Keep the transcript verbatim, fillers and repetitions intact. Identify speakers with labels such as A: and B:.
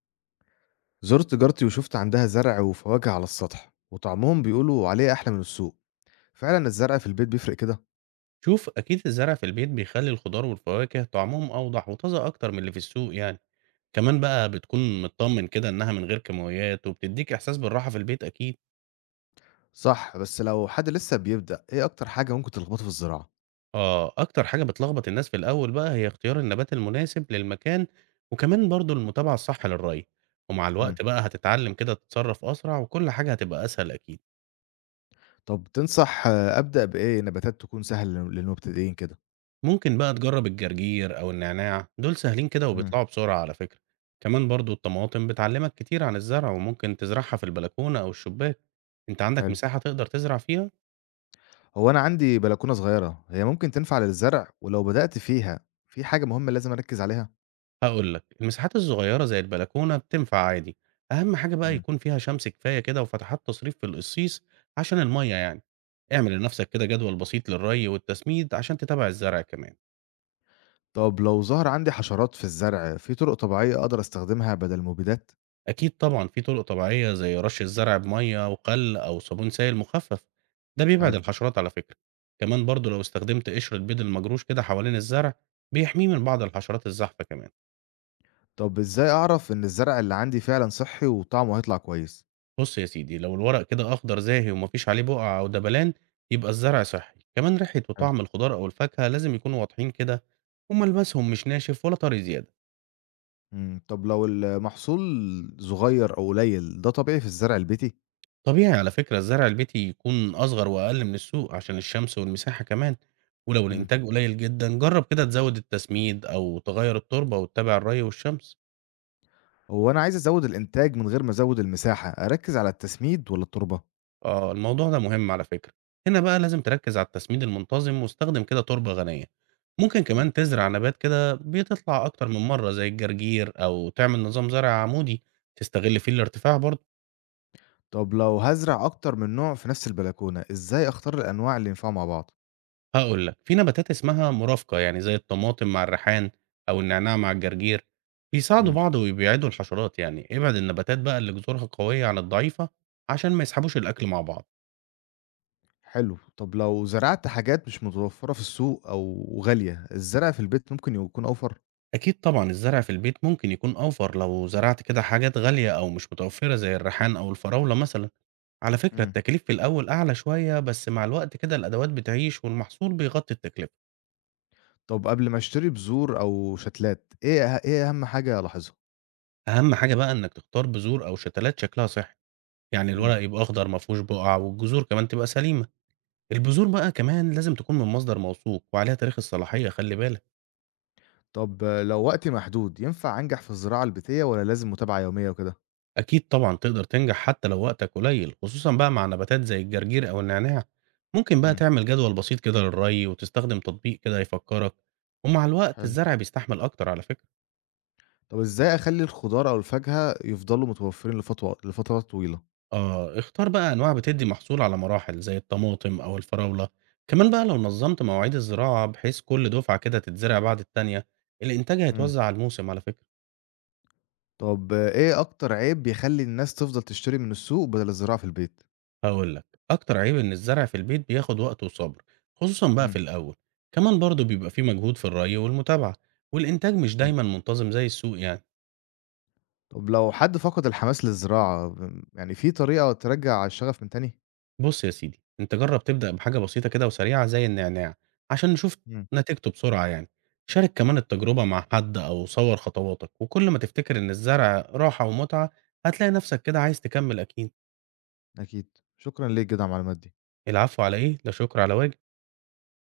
A: زرت جارتي وشفت عندها زرع وفواكه على السطح وطعمهم بيقولوا عليه أحلى من السوق. فعلا الزرع في البيت بيفرق كده.
B: شوف، أكيد الزرع في البيت بيخلي الخضار والفواكه طعمهم أوضح وطازة أكتر من اللي في السوق يعني. كمان بقى بتكون مطمن كده إنها من غير كيماويات وبتديك إحساس بالراحة في البيت أكيد.
A: صح، بس لو حد لسه بيبدأ إيه أكتر حاجة ممكن تلخبطه في الزراعة؟
B: آه، أكتر حاجة بتلخبط الناس في الأول بقى هي اختيار النبات المناسب للمكان، وكمان برضو المتابعة الصح للري. ومع
A: مم.
B: الوقت بقى هتتعلم كده تتصرف أسرع وكل حاجة هتبقى أسهل أكيد.
A: طب تنصح آه، أبدأ بإيه نباتات تكون سهل لل- للمبتدئين كده؟
B: ممكن بقى تجرب الجرجير أو النعناع، دول سهلين كده
A: مم.
B: وبيطلعوا بسرعة على فكرة. كمان برضو الطماطم بتعلمك كتير عن الزرع، وممكن تزرعها في البلكونة أو الشباك. أنت عندك
A: حلو.
B: مساحة تقدر تزرع فيها؟
A: هو أنا عندي بلكونة صغيرة، هي ممكن تنفع للزرع، ولو بدأت فيها في حاجة مهمة لازم أركز عليها؟
B: هقولك، المساحات الصغيرة زي البلكونة بتنفع عادي. أهم حاجة بقى
A: مم.
B: يكون فيها شمس كفاية كده وفتحات تصريف في القصيص، عشان المية يعني. اعمل لنفسك كده جدول بسيط للري والتسميد عشان تتابع الزرع كمان.
A: طب لو ظهر عندي حشرات في الزرع، في طرق طبيعية أقدر أستخدمها بدل المبيدات؟
B: أكيد طبعًا في طرق طبيعية زي رش الزرع بمَيّة وخل أو صابون سائل مخفف، ده بيبعد
A: حلو.
B: الحشرات على فكرة. كمان برضه لو استخدمت قشرة بيض المجروش كده حوالين الزرع بيحميه من بعض الحشرات الزاحفة كمان.
A: طب إزاي أعرف إن الزرع اللي عندي فعلًا صحّي وطعمه هيطلع كويس؟
B: بُص يا سيدي، لو الورق كده أخضر زاهي وما فيش عليه بقع أو دبلان يبقى الزرع صحّي. كمان ريحة
A: حلو.
B: وطعم الخضار أو الفاكهة لازم يكونوا واضحين كده، وملمسهم مش ناشف ولا طري زيادة.
A: إمم، طب لو المحصول صغير أو قليل، ده طبيعي في الزرع البيتي؟
B: طبيعي على فكرة الزرع البيتي يكون أصغر وأقل من السوق عشان الشمس والمساحة كمان. ولو
A: إمم،
B: الإنتاج قليل جدا، جرب كده تزود التسميد أو تغير التربة وتتابع الري والشمس.
A: هو أنا عايز أزوّد الإنتاج من غير ما أزوّد المساحة، أركّز على التسميد والّا التربة؟
B: آه، الموضوع ده مهم على فكرة. هنا بقى لازم تركز على التسميد المنتظم واستخدم كده تربة غنية. ممكن
A: إمم،
B: كمان تزرع نبات كده بيتطلع أكتر من مرة زي الجرجير، أو تعمل نظام زرع عمودي تستغل فيه الارتفاع برضه.
A: طب لو هازرع أكتر من نوع في نفس البلكونة، إزاي أختار الأنواع اللي ينفعوا مع بعض؟
B: هاقول لك، في نباتات اسمها مرافقة، يعني زي الطماطم مع الريحان أو النعناع مع الجرجير، بيساعدوا
A: إمم.
B: بعض وبيبعدوا الحشرات يعني. ابعد النباتات بقى اللي جذورها قوية عن الضعيفة عشان ما يسحبوش الأكل مع بعض.
A: حلو. طب لو زرعت حاجات مش متوفّرة في السوق أو غالية، الزرع في البيت ممكن يكون أوفر؟
B: أكيد طبعًا الزرع في البيت ممكن يكون أوفر لو زرعت كده حاجات غالية أو مش متوفرة زي الريحان أو الفراولة مثلًا. على فكرة
A: إمم.
B: التكاليف في الأول أعلى شوية، بس مع الوقت كده الأدوات بتعيش والمحصول بيغطي التكلفة.
A: طب قبل ما اشتري بذور أو شتلات، إيه أه إيه أهم حاجة ألاحظها؟
B: أهم حاجة بقى إنك تختار بذور أو شتلات شكلها صحي، يعني
A: إمم.
B: الورق يبقى أخضر ما فيهوش بقع والجذور كمان تبقى سليمة. البذور بقى كمان لازم تكون من مصدر موثوق وعليها تاريخ الصلاحية، خلي بالك.
A: طب لو وقتي محدود، ينفع أنجح في الزراعة البيتية والّا لازم متابعة يومية وكده؟
B: أكيد طبعا تقدر تنجح حتى لو وقتك قليل، خصوصا بقى مع نباتات زي الجرجير أو النعناع. ممكن بقى
A: إمم.
B: تعمل جدول بسيط كده للري وتستخدم تطبيق كده يفكرك، ومع الوقت
A: حلو.
B: الزرع بيستحمل أكتر على فكرة.
A: طب إزاي أخلّي الخضار أو الفاكهة يفضلوا متوفرين لفتوة لفترات طويلة؟
B: آه، اختار بقى أنواع بتدي محصول على مراحل زي الطماطم أو الفراولة. كمان بقى لو نظمت مواعيد الزراعة بحيث كل دفعة كده تتزرع بعد التانية، الإنتاج
A: إمم.
B: هيتوزع على الموسم على فكرة.
A: طب إيه أكتر عيب بيخلّي الناس تفضل تشتري من السوق بدل الزراعة في البيت؟
B: هقول لك، اكتر عيب ان الزرع في البيت بياخد وقت وصبر، خصوصا بقى في
A: إمم.
B: الاول. كمان برضه بيبقى فيه مجهود في الري والمتابعة، والانتاج مش
A: إمم.
B: دايما منتظم زي السوق يعني.
A: طب لو حد فقد الحماس للزراعة، م يعني في طريقة ترجّع الشغف من تاني؟
B: بص يا سيدي، انت جرب تبدأ بحاجة بسيطة كده وسريعة زي النعناع عشان نشوف
A: إمم،
B: نتيجته بسرعة يعني. شارك كمان التجربة مع حد او صور خطواتك، وكل ما تفتكر ان الزرع راحة ومتعة هتلاقي نفسك كده عايز تكمل اكيد.
A: أكيد. شكرًا ليك جدًا على المعلومات دي.
B: العفو، على ايه؟ لا شكر على واجب.